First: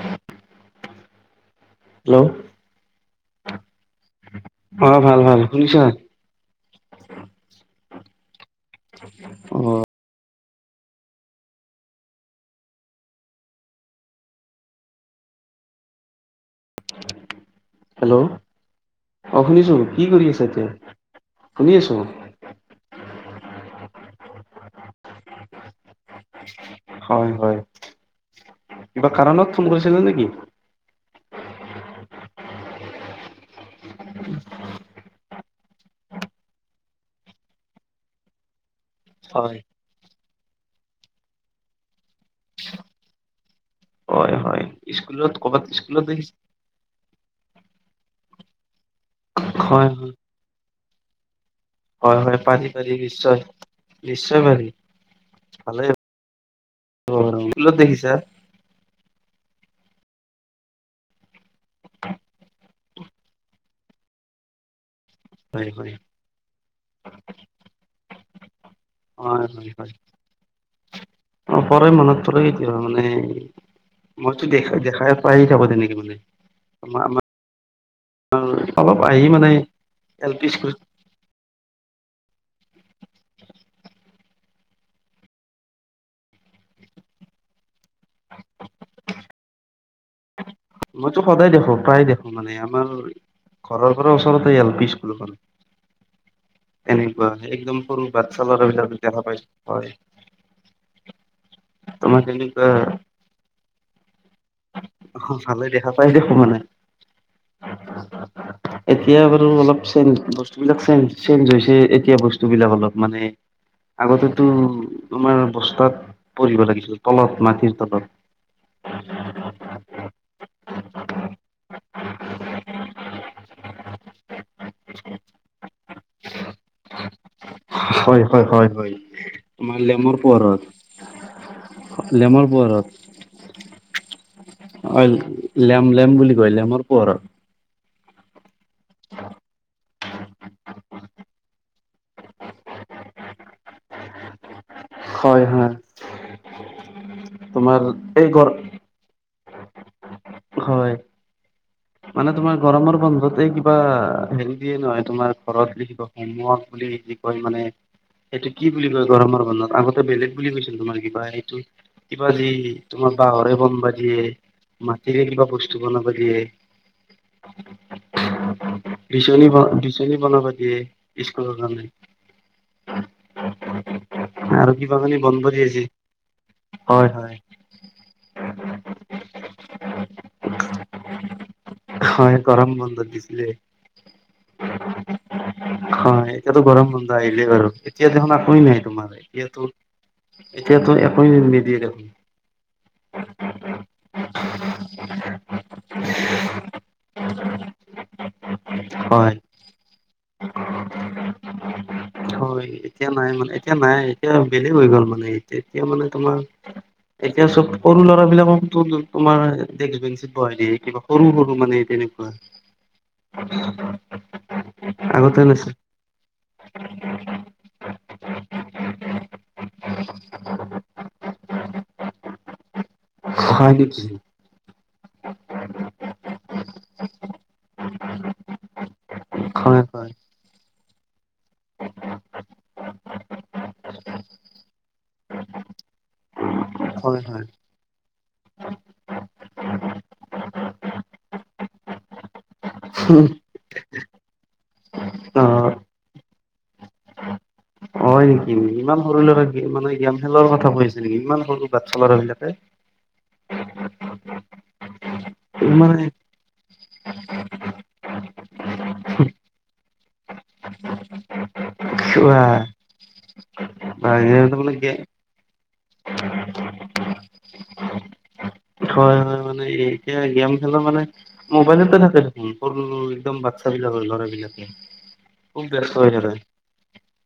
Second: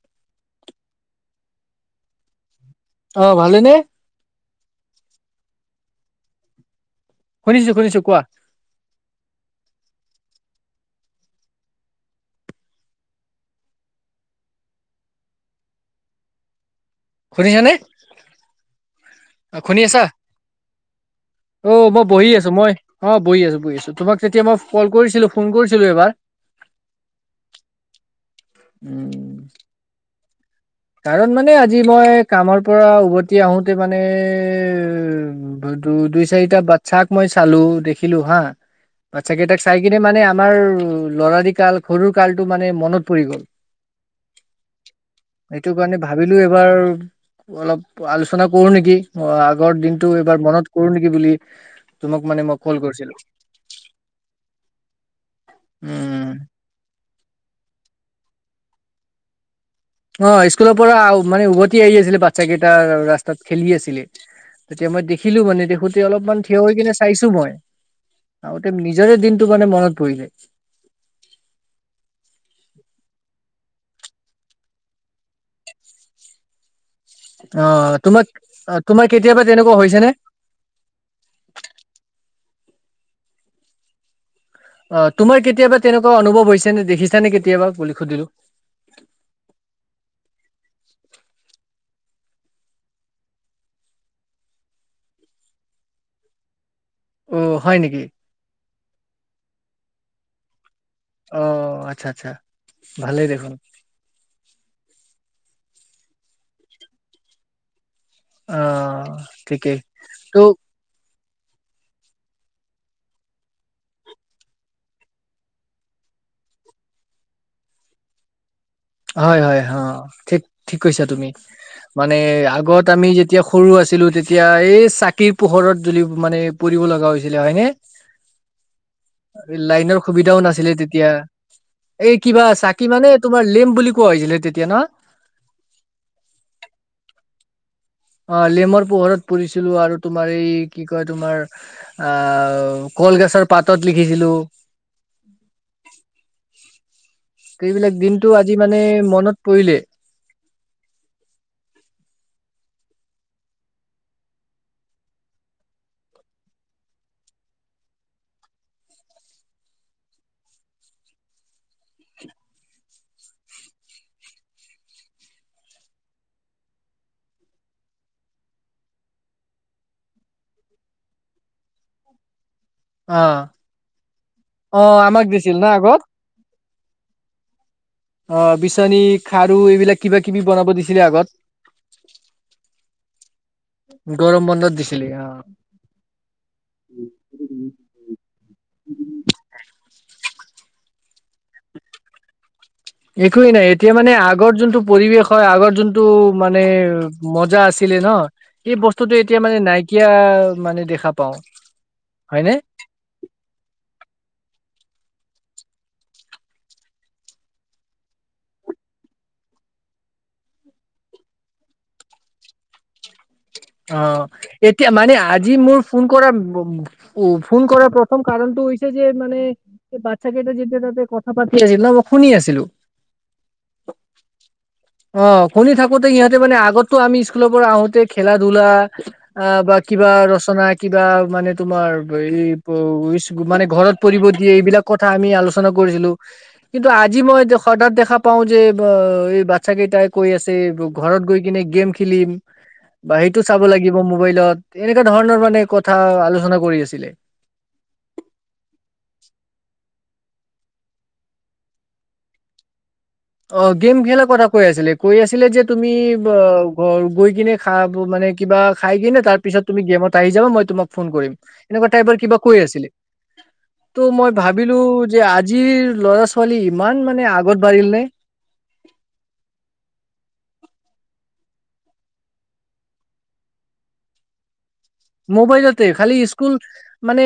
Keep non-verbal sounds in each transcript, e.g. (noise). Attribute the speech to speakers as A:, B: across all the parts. A: Hello
B: অ ভাল নে?
A: অ ভাল ভাল শুনিছা?
B: শুনিছো শুনিছো কোৱা,
A: অ
B: শুনিছেনে
A: হেল্ল' অ শুনিছো কি কৰি আছে এতিয়া শুনি
B: অ
A: আছো
B: মই বহি আছো মই অ বহি আছো বহি আছো তোমাক যেতিয়া মই কল কৰিছিলো ফোন কৰিছিলো এবাৰ
A: হয় হয় কিবা
B: উম
A: কাৰণত ফোন কৰিছিলে নেকি
B: কাৰণ মানে আজি মই কামৰ পৰা উভতি আহোতে মানে দু দুই চাৰিটা বাচ্ছাক মই চালো দেখিলো হা বাচ্ছা
A: হয়
B: কেইটাক চাই কিনে মানে আমাৰ ল'ৰাৰি কাল সৰুৰ কালটো মানে মনত পৰি গ'ল
A: হয় হয় স্কুলত ক'বাত
B: সেইটো কাৰণে
A: স্কুলত দেখিছে
B: ভাবিলো এইবাৰ অলপ আলোচনা কৰো নেকি অ আগৰ
A: হয় হয়
B: দিনতটো এবাৰ মনত কৰো নেকি বুলি
A: হয়
B: তোমাক
A: হয়
B: মানে মই
A: পাৰি
B: কল
A: পাৰি
B: কৰিছিলো
A: নিশ্চয় নিশ্চয় পাৰি
B: উম
A: অ এইলো দেখিছা
B: অ স্কুলৰ পৰা মানে উভতি আহি আছিলে বাচ্ছা কেইটা ৰাস্তাত খেলি আছিলে তেতিয়া মই দেখিলো মানে
A: হয় হয়
B: দেখোতে অলপমান থিয় হৈ কিনে চাইছো মই নিজৰে
A: হয়
B: দিনটো
A: হয়
B: মানে
A: হয়
B: মনত পৰি যায়
A: ত মানে মইতো দেখা দেখাই পায় থাকো তেনেকে মানে
B: অ তোমাক
A: (unintelligible)
B: অ
A: অলপ
B: তোমাৰ
A: আহি
B: কেতিয়াবা
A: মানে
B: তেনেকুৱা হৈছে নে
A: এল পি স্কুলত (unintelligible)
B: অ তোমাৰ কেতিয়াবা তেনেকুৱা অনুভৱ হৈছে নে দেখিছা নে কেতিয়াবা বুলি সুধিলো
A: মইতো সদায় দেখো প্ৰায় দেখো মানে আমাৰ ঘৰৰ ঘৰৰ ওচৰতে এল পি স্কুলখন এনেকুৱা
B: অ হয়
A: একদম
B: নেকি
A: সৰু বাচ্ছা ল'ৰাবিলাক দেখা পাইছো হয়
B: অ আচ্ছা
A: তোমাৰ
B: আচ্ছা,
A: তেনেকুৱা
B: ভালে দেখোন।
A: অ ভালে দেখা পাই দেখো মানে।
B: অ
A: এতিয়া বাৰু
B: ঠিকেই
A: অলপ ছেঞ্জ
B: ত'
A: বস্তুবিলাক ছেঞ্জ চেঞ্জ হৈছে এতিয়া বস্তুবিলাক অলপ মানে আগতেতো আমাৰ বস্তাত পৰিব লাগিছিল তলত মাটিৰ তলত।
B: হয়, হয়, অ, ' ঠিক ঠিক কৈছা তুমি। মানে আগত আমি যেতিয়া সৰু আছিলো তেত তিয়া এই চাকিৰ পোহৰত জুলি মানে পঢ়িব লগা হৈছিলে। হয়নে?
A: হয় হয় হয় হয় তোমাৰ
B: লাইনৰ
A: লেমৰ
B: সুবিধাও
A: পোহৰত
B: নাছিলে তেতিয়া। এই কিবা চাকি মানে তোমাৰ লেম বুলি কোৱা হৈছিলে তেতিয়া ন
A: অ, 'লেম লেম বুলি কয় লেমৰ পোহৰৰ।
B: অ', লেমৰ পোহৰত পঢ়িছিলো আৰু তোমাৰ এই কি কয় তোমাৰ আহ কলগছৰ পাতত লিখিছিলো।
A: হয়, হয়। তোমাৰ
B: কেইবিলাক
A: এই
B: দিনটো
A: গৰ
B: আজি মানে মনত পৰিলে।
A: হয়। মানে তোমাৰ গৰমৰ বন্ধতে কিবা হেল্ডিয়ে নহয় তোমাৰ ঘৰত লিখিব হোম ৱৰ্ক বুলি যি কি কয় মানে এইটো কি বুলি কয় গৰমৰ বন্ধত আগতে বেলেগ বুলি কৈছিল তোমাৰ কিবা এইটো কিবা যি তোমাৰ বাঁহৰে বম বা দিয়ে মা টিৰে কিবা বস্তু বনাব দিয়ে বিচনী ব বিচনী বনাবা দিয়ে স্কুলৰ কাৰণে।
B: অ
A: আৰু
B: অ
A: কিবা কিবি
B: আমাক
A: বনব
B: দিছিল
A: দি
B: না
A: আছি,
B: আগত
A: হয় হয়।
B: অ বিচনী, খাৰু এইবিলাক কিবা কিবি বনাব দিছিলে আ
A: হয়, গৰম বন্ধত দিছিলে।
B: দিছিলি অ।
A: হয়, এতিয়াতো গৰম বন্ধ আহিলেই বাৰু এতিয়া দেখোন আকো নাই তোমাৰ এতিয়াতো এতিয়াতো একোৱে নিদিয়ে দেখোন।
B: একোৱেই নাই এতিয়া মানে আগ আগৰ যোনটো পৰিৱেশ হয় আগৰ যোনটো মানে মজা আছিলে ন, এই বস্তুটো
A: হয়
B: এতিয়া মানে নাইকিয়া মানে দেখা পাওঁ। হয়নে?
A: হয়, এতিয়া নাই মানে এতিয়া নাই এতিয়া বেলেগ হৈ গ'ল মানে এতিয়া মানে তোমাৰ এতিয়া চব সৰু ল'ৰা বিলাকক তো তোমাৰ ডেস্ক বেঞ্চিত বহাই দিয়ে, কিবা সৰু সৰু মানে তেনেকুৱা।
B: অ, এতিয়া মানে
A: আগতে
B: আজি
A: নাছিল
B: মোৰ ফোন কৰা উ, উ, ফোন কৰাৰ প্ৰথম কাৰণটো হৈছে যে মানে বাচ্ছা কেইটা যেতিয়া তাতে কথা পাতি আছিল ন মই শুনি আছিলো।
A: হয় নেকি?
B: অ, শুনি থাকোতে সিহঁতে মানে আগতটো আমি স্কুলৰ পৰা আহোতে খেলা ধূলা অ বা
A: হয় হয়
B: কিবা ৰচনা কিবা মানে তোমাৰ এই মানে ঘৰত পৰিব দিয়ে এইবিলাক কথা আমি আলোচনা কৰিছিলো। কিন্তু আজি
A: হয়
B: মই
A: হয়
B: সদৎ দেখা পাও যে এই বাচ্ছা কেইটাই কৈ আছে ঘৰত গৈ কিনে গেম খেলিম। বা সেইটো চাব লাগিব মোবাইলত এনেকুৱা ধৰণৰ মানে
A: অ'
B: কথা আলোচনা কৰি আছিলে
A: হয়, নেকি ইমান সৰু ল'ৰা কি মানে গেম খেলৰ কথা কৈ নেকি ইমান সৰু বাচ্ছা লৰা বিলাকে?
B: অ, গেম খেলাৰ কথা কৈ আছিলে, কৈ আছিলে যে তুমি
A: মানে
B: ঘৰ গৈ কিনে খাব মানে কিবা খাই কি নে তাৰ পিছত তুমি গেমত আহি যাবা মই তোমাক ফোন কৰিম এনেকুৱা টাইপৰ কিবা কৈ আছিলে। তো মই ভাবিলো
A: তাৰমানে
B: যে আজি ল'ৰা ছোৱালী ইমান মানে আগত বাঢ়িল নে
A: অ, হয়, হয়, মানে এতিয়া গেম খেলা মানে মোবাইলতে থাকে দেখোন সৰু একদম বাচ্ছা বিলাক ল'ৰাবিলাক
B: মোবাইলতে খালি স্কুল মানে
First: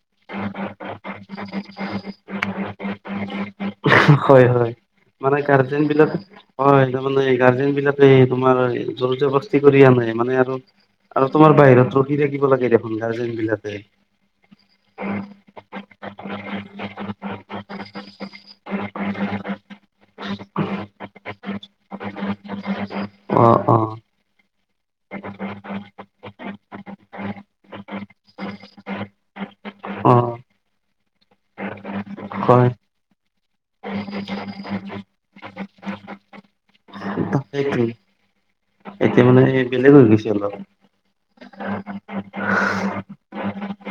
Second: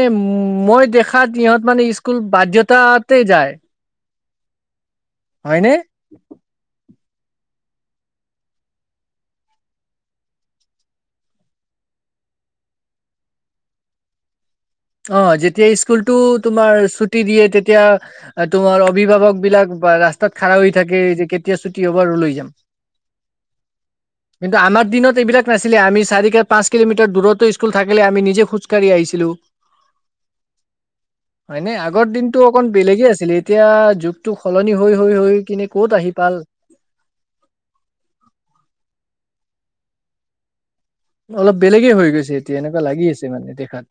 B: মই দেখাত ইহঁত মানে স্কুল বাধ্যতাত তে যায়
A: হয় হয় মানে
B: হয়নে
A: গাৰ্জেন বিলাক হয় মানে গাৰ্জেন বিলাকে তোমাৰ জোৰ জবস্তি কৰি আ নাই মানে আৰু (unintelligible) আৰু তোমাৰ বাহিৰত ৰখি থাকিব লাগে দেখোন গাৰ্জেন বিলাকে
B: অ যেতিয়া স্কুলতটো তোমাৰ ছুটি দিয়ে তেতিয়া এতিয়া তোমাৰ অভিভাৱক বিলাক বা ৰাস্তাত খাৰা হৈ থাকে যে কেতিয়া ছুটি হ'ব আৰু লৈ যাম
A: অ অ
B: কিন্তু আমাৰ দিনত এইবিলাক নাছিলে আমি চাৰি কে পাঁচ কিলোমিটাৰ দূৰতো স্কুল থাকে আজি কালি আমি নিজে খোজকাঢ়ি আহিছিলো
A: অ
B: হয় ন আগৰ দিনতটো অকন
A: হয়
B: বেলেগে আছিলে এতিয়া যুগটো সলনি হৈ হৈ হৈ কিনে ক'ত আহি পাল
A: সেইটো এতিয়া মানে বেলেগ হৈ গৈছে অলপ
B: অলপ বেলেগে হৈ গৈছে এতিয়া এনেকুৱা লাগি আছে মানে দেখাত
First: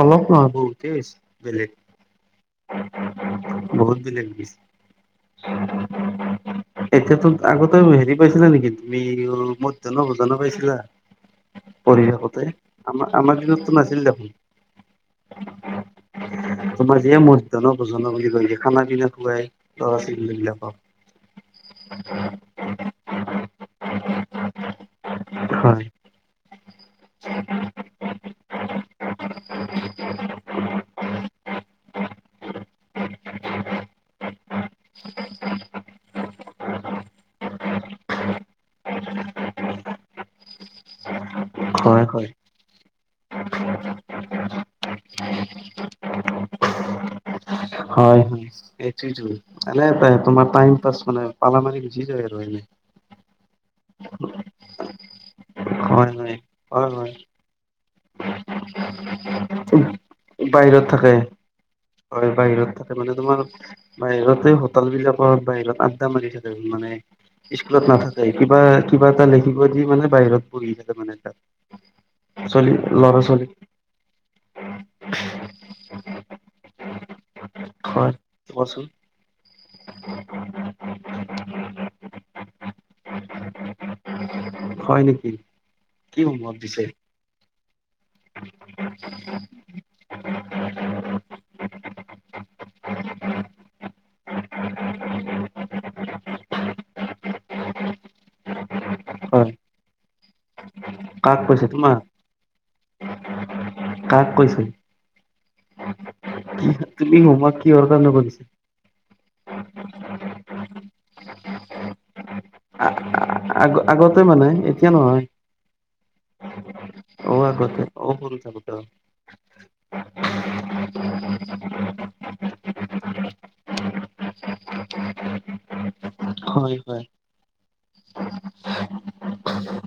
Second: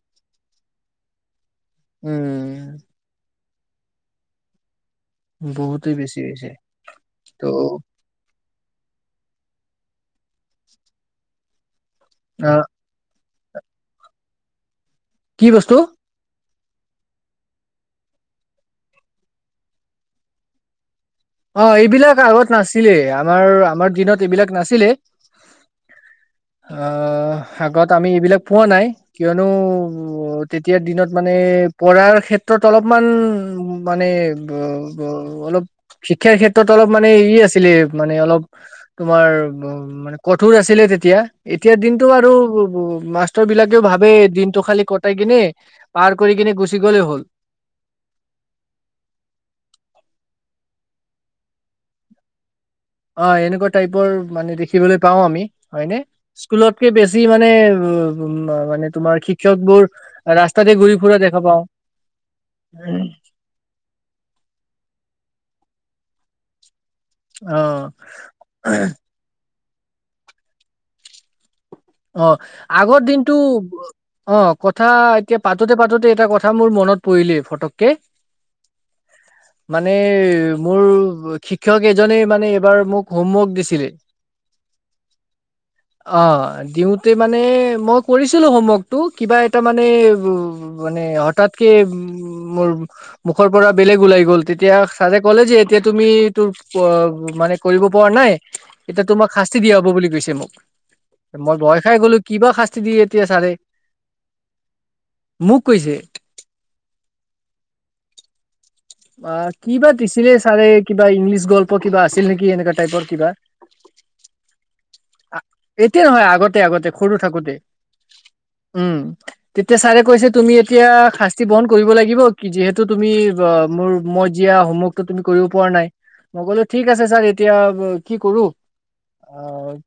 A: অলপ নহ বহতেই বেলেগ
B: উম
A: বহুত (unintelligible)
B: বহুতেই বেছি হৈছে,
A: এতিয়াতো
B: ত'
A: আগতে হেৰি পাইছিলা নেকি তুমি মধ জনা পাইছিলা পৰিঢশষতে
B: অ
A: আমাৰ আমাৰ দিনততো নাছিল দেখোন।
B: কি বস্তু?
A: তোমাৰ যেিয়ে মধ জন পোজন বুলি কৈছে খানা পিনা খুৱাই ল'ৰা ছোৱালীী বিলাকক।
B: অ এইবিলাক আগত নাছিলে আমাৰ আমাৰ দিনত এইবিলাক নাছিলে,
A: হয়
B: অ আগত আমি এইবিলাক পোৱা নাই কিয়নো তেতিয়া। দিনত মানে পঢ়াৰ ক্ষেত্ৰত অলপমান মানে অলপ। শিক্ষাৰ ক্ষেত্ৰত অলপ মানে ই আছিলে মানে অলপ তোমাৰ উ মানে কঠোৰ আছিলে। তেতিয়া এতিয়া
A: হয়
B: দিনতটো আৰু
A: হয়
B: মাষ্টৰ বিলাকেও ভাবে দিনটো খালি কটাই কিনে পাৰ কৰি কিনে গুচি গ'লে হ'ল।
A: হয় হয় এইটোাই তোমাৰাই পা মানে পালা মাৰি গুজি যায় আৰু এনে,
B: অ এনেকুৱা টাইপৰ মানে দেখিবলৈ পাও আমি হয়নে
A: হয় হয় হয়
B: স্কুলতকে
A: হয়
B: বেছি মানে উ মানে তোমাৰ শিক্ষক বোৰ ৰাস্তাতে
A: বাহিৰত
B: ঘূৰি
A: থাকে
B: ফুৰা দেখা পাওঁ।
A: হয় বাহিৰত থাকে মানে তোমাৰ বাহিৰতে হোটেল বিলাক বাহিৰত আড্ডা মাৰি থাকে মানে
B: অ',
A: স্কুলত নাথাকে কিবা কিবা এটা লখ মানে বাহিৰত পাৰি যে মানে তাত-
B: অ
A: ছোৱালী
B: আগৰ
A: ল'ৰা ছোৱালী
B: দিনতটো অ কথা এতিয়া পাতোতে পাতোতে এটা কথা মোৰ মনত পৰি ক ফটক - -
A: কচোন,
B: মানে মোৰ শিক্ষক এজনে মানে এইবাৰ মোক হোমৱৰ্ক দিছিলে
A: হয় নেকি কি
B: অ',
A: সমভৱ দিছে
B: দিওঁতে মানে মই কৰিছিলোঁ হোমৱৰ্কটো, কিবা এটা মানে মানে হঠাৎকে উ মোৰ মুখৰ পৰা বেলেগ ওলাই গ'ল। তেতিয়া চাৰে ক'লে যে, এতিয়া তুমি তোৰ মানে কৰিব পৰা নাই এতিয়া তোমাক
A: হয়
B: দিয়া হ'ব বুলি কৈছে মোক।
A: কাক
B: মই
A: কৈছে
B: ভয়
A: তোমাৰ?
B: খাই গ'লো কিবা শাস্তি দিয়ে এতিয়া ছাৰে
A: কাক কৈছে।
B: মোক কৈছে
A: তুমি হোমৱৰ্ক কিহৰ কাৰণে কৰিছাঁ?
B: অ কি বা দিছিলে ছাৰে, কিবা ইংলিছ গল্প কিবা আছিল নেকি এনেকুৱা টাইপৰ কিবা।
A: আগ আগতে মানে এতিয়া নহয়।
B: এতিয়া নহয়, আগতে আগতে সৰু
A: অ
B: থাকোতে,
A: আগতে অ সৰু থাকোতে হয়
B: উম তেতিয়া ছাৰে কৈছে তুমি এতিয়া শাস্তি বহণ কৰিব লাগিব, কি যিহেতু তুমি মোৰ মই জিয়া হোমৱৰ্কতো তুমি কৰিব পৰা নাই। মই কলোঁ
A: হয়
B: ঠিক আছে ছাৰ এতিয়া কি কৰো, অ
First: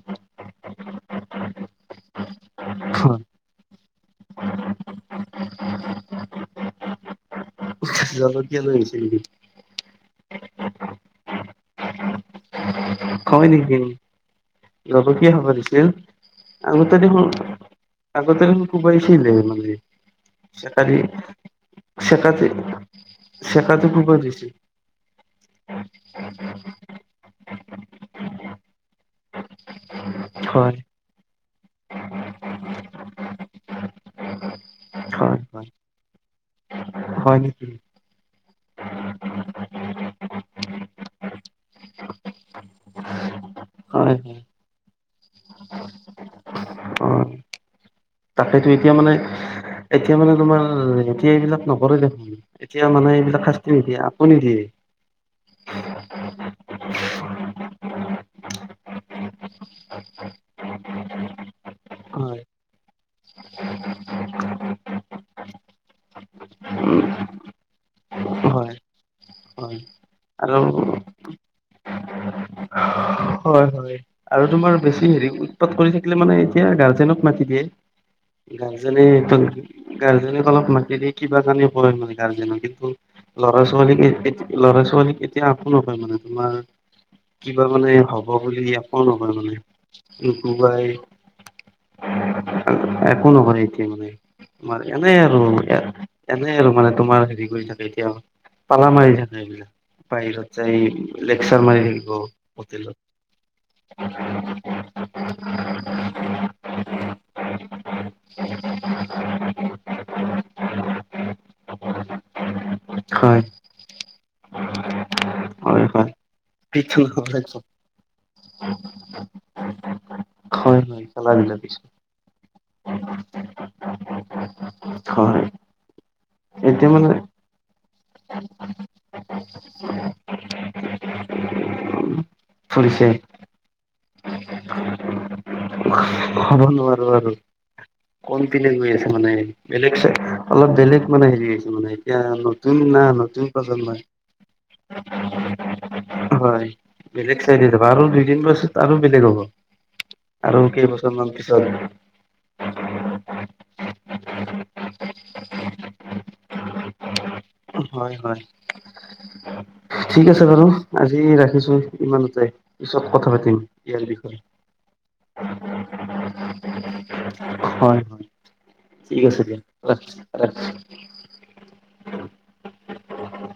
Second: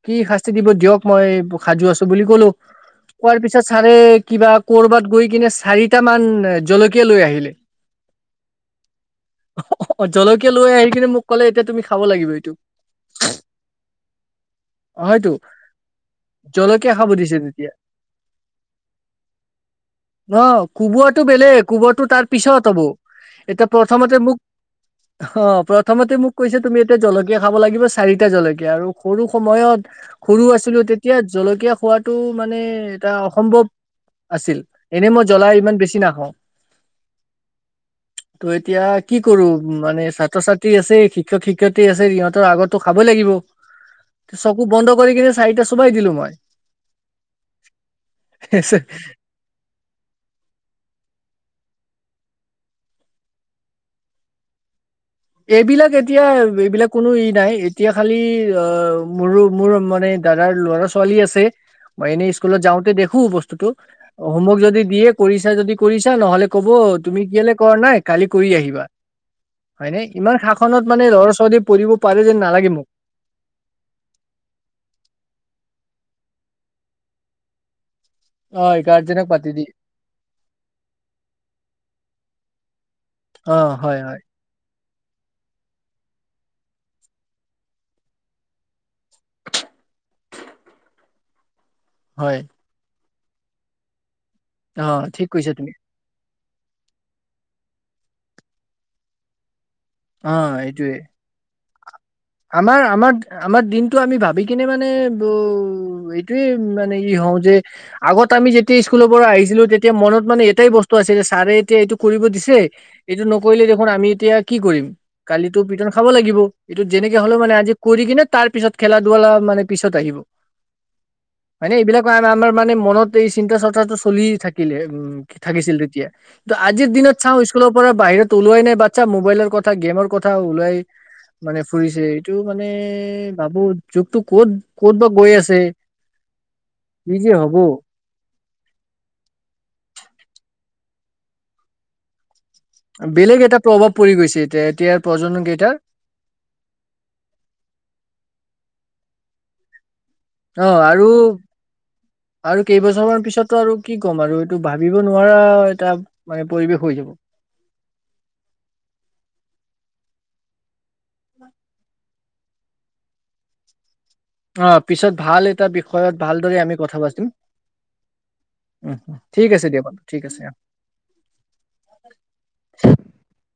B: কি শা দিব দিয়ক মই সাজু আছো বুলি কলো।
A: হয়
B: কোৱাৰ পিছত ছাৰে, কিবা কৰবাত গৈ কিনে চাৰিটা মান জলকীয়া লৈ আহিলে।
A: জলকীয়া লৈ আহিছে নেকি।
B: জলকীয়া লৈ আহি কিনে মোক ক'লে, এতিয়া তুমি খাব লাগিব এইটো।
A: লগত কি
B: হয়তো
A: খাব দিছিল।
B: জলকীয়া
A: আগতে
B: খাব
A: দেখোন,
B: দিছে তেতিয়া।
A: আগতে দেখোন, কোবাইছিল মানে।
B: ন
A: চেকাৰী
B: কোবোৱাটো বেলেগ কোবোৱাটো তাৰ
A: চেকাতে চেকাতে
B: পিছত হ'ব, এতিয়া
A: চেকাটো কোবাই
B: প্ৰথমতে মোক
A: দিছিল
B: অ প্ৰথমতে মোক কৈছে, তুমি এতিয়া জলকীয়া খাব লাগিব চাৰিটা জলকীয়া, আৰু সৰু সময়ত সৰু
A: হয়
B: আছিলো তেতিয়া জলকীয়া খোৱাটো মানে এটা অসম্ভৱ আছিল এনে মই
A: হয়
B: জ্বলা
A: হয়
B: ইমান বেছি নাখাওঁ।
A: হয় নেকি।
B: ত' এতিয়া কি কৰো মানে ছাত্ৰ ছাত্ৰী আছে শিক্ষক শিক্ষয়িত্ৰী আছে সিহঁতৰ আগতো খাব লাগিব
A: হয় হয়
B: চকু বন্ধ কৰি কিনে চাৰিটা চুবাই দিলো মই
A: তাকেইতো এতিয়া মানে, এতিয়া মানে তোমাৰ এতিয়া এইবিলাক নকৰে দেখোন। এতিয়া মানে এইবিলাক শাস্তি নিদিয়ে, আপুনি দিয়ে।
B: এইবিলাক এতিয়া এইবিলাক কোনো ই নাই। এতিয়া খালি অ মোৰো মোৰ মানে দাদাৰ ল'ৰা ছোৱালী আছে, মই এনেই
A: হয়
B: স্কুলত যাওঁতে দেখো খো বস্তুতটো, হোমৱৰ্ক যদি দিয়ে কৰিছা যদি কৰিছা নহলে ক'ব তুমি কেলে কৰা নাই। কালি কৰি
A: হয়
B: আহিবা।
A: হয়
B: হয়নে ইমান
A: আৰু
B: শাসনত মানে ল'ৰা ছোৱালী পঢ়িব পাৰে যেন নালাগে মোক
A: হয় হয় আৰু তোমাৰ বেছি হেৰি উৎপাত কৰি থাকিলে মানে এতিয়া গাৰ্জেনক মাতি দিয়ে
B: অ
A: গাৰ্জেনে
B: গাৰ্জেনক
A: এটো
B: পাতি দি
A: গাৰ্জেনে অলপ মাতি দি কিবা জানি কয় মানে গাৰ্জেনত এটো
B: অ
A: লৰা ছোৱালী
B: হয় হয়
A: এতি লৰা ছোৱালী এতিয়া একো নকয় মানে তোমাৰ কিবা মানে হ'ব বুলি একো নকয় মানে কুবাই
B: হয়।
A: একো নহৰে এতিয়া মানে। তোমাৰ
B: অ
A: এনেই
B: ঠিক
A: আৰু
B: কৈছা তুমি
A: এনে আৰু মানে তোমাৰ হেৰি কৰি থাকে এতিয়া, পালা মাৰি থাকে এইবিলাক।
B: অ
A: বাহিৰত যাই
B: এইটোয়ে
A: লেকচাৰ মাৰি
B: আমাৰ
A: হোটেলত
B: আমাৰ আমাৰ দিনটো আমি ভাবি কিনে মানে ব এইটোয়ে মানে ই হ কওঁ যে আগত আমি যেতিয়া স্কুলৰ পৰা আহিছিলো তেতিয়া মনত মানে এটাই বস্তু আছিল চাৰে এতিয়া এইটো কৰিব দিছে, এইটো
A: হয়
B: নকৰিলে দেখোন আমি এতিয়া কি কৰিম, কালিটো
A: হয়
B: পিটন খাব লাগিব, এইটো হলে মানে
A: হয়
B: আজি কৰি কিনে তাৰ পিছত খেলা ধূলা মানে পিছত আহিব।
A: হয় হয় খেলা ধূলা
B: হয় নে?
A: পিছত
B: এইবিলাক আমাৰ মানে মনত এই চিন্তা চৰ্চাটো চলি থাকিলে উম
A: হয়
B: থাকিছিল তেতিয়া কি আজিৰ
A: এতিয়া মানে
B: দিনত চাওঁ স্কু লৰ পৰা বাহিৰত ওলোৱাই নাই বাচ্ছা, মোবাইলৰ কথা গেমৰ কথা ওলোৱাই মানে ছে এইটো মানে
A: ফুৰিছে
B: ভাবো যুগটো ক'ত, ক'ত বা গৈ আছে।
A: হ'ব নোৱা
B: কি যে হ'ব।
A: কোন পিনে গৈ আছে মানে। বেলেগ চ, অলপ বেলেগ মানে হেৰিছে মানে এতিয়া তুমি না
B: বেলেগ
A: নতুন
B: এটা
A: প্ৰজন্ম
B: প্ৰভাৱ পৰি গৈছে এতিয়া এতিয়াৰ প্ৰজন্ম কেইটাৰ
A: (unintelligible) হয় বেলেগ (unintelligible) দুই তিন বছৰ তাৰো বেলেগ হ'ব আৰু কেই বছৰ মান পিছত।
B: আৰু কেইবছৰমান পিছতো আৰু কি ক'ম আৰু এইটো ভাবিব নোৱাৰা এটা মানে পৰিৱেশ হৈ যাব।
A: হয়, হয়। ঠিক আছে বাৰু, আজি ৰাখিছো ইমানতে। পিছত কথা পাতিম। ইয়াৰ বিষয়ে
B: অ', পিছত ভাল এটা বিষয়ত ভালদৰে আমি কথা পাতিম।
A: হয় হয়
B: উম, ঠিক আছে দিয়া বাৰু ঠিক আছে অ'। (inaudible)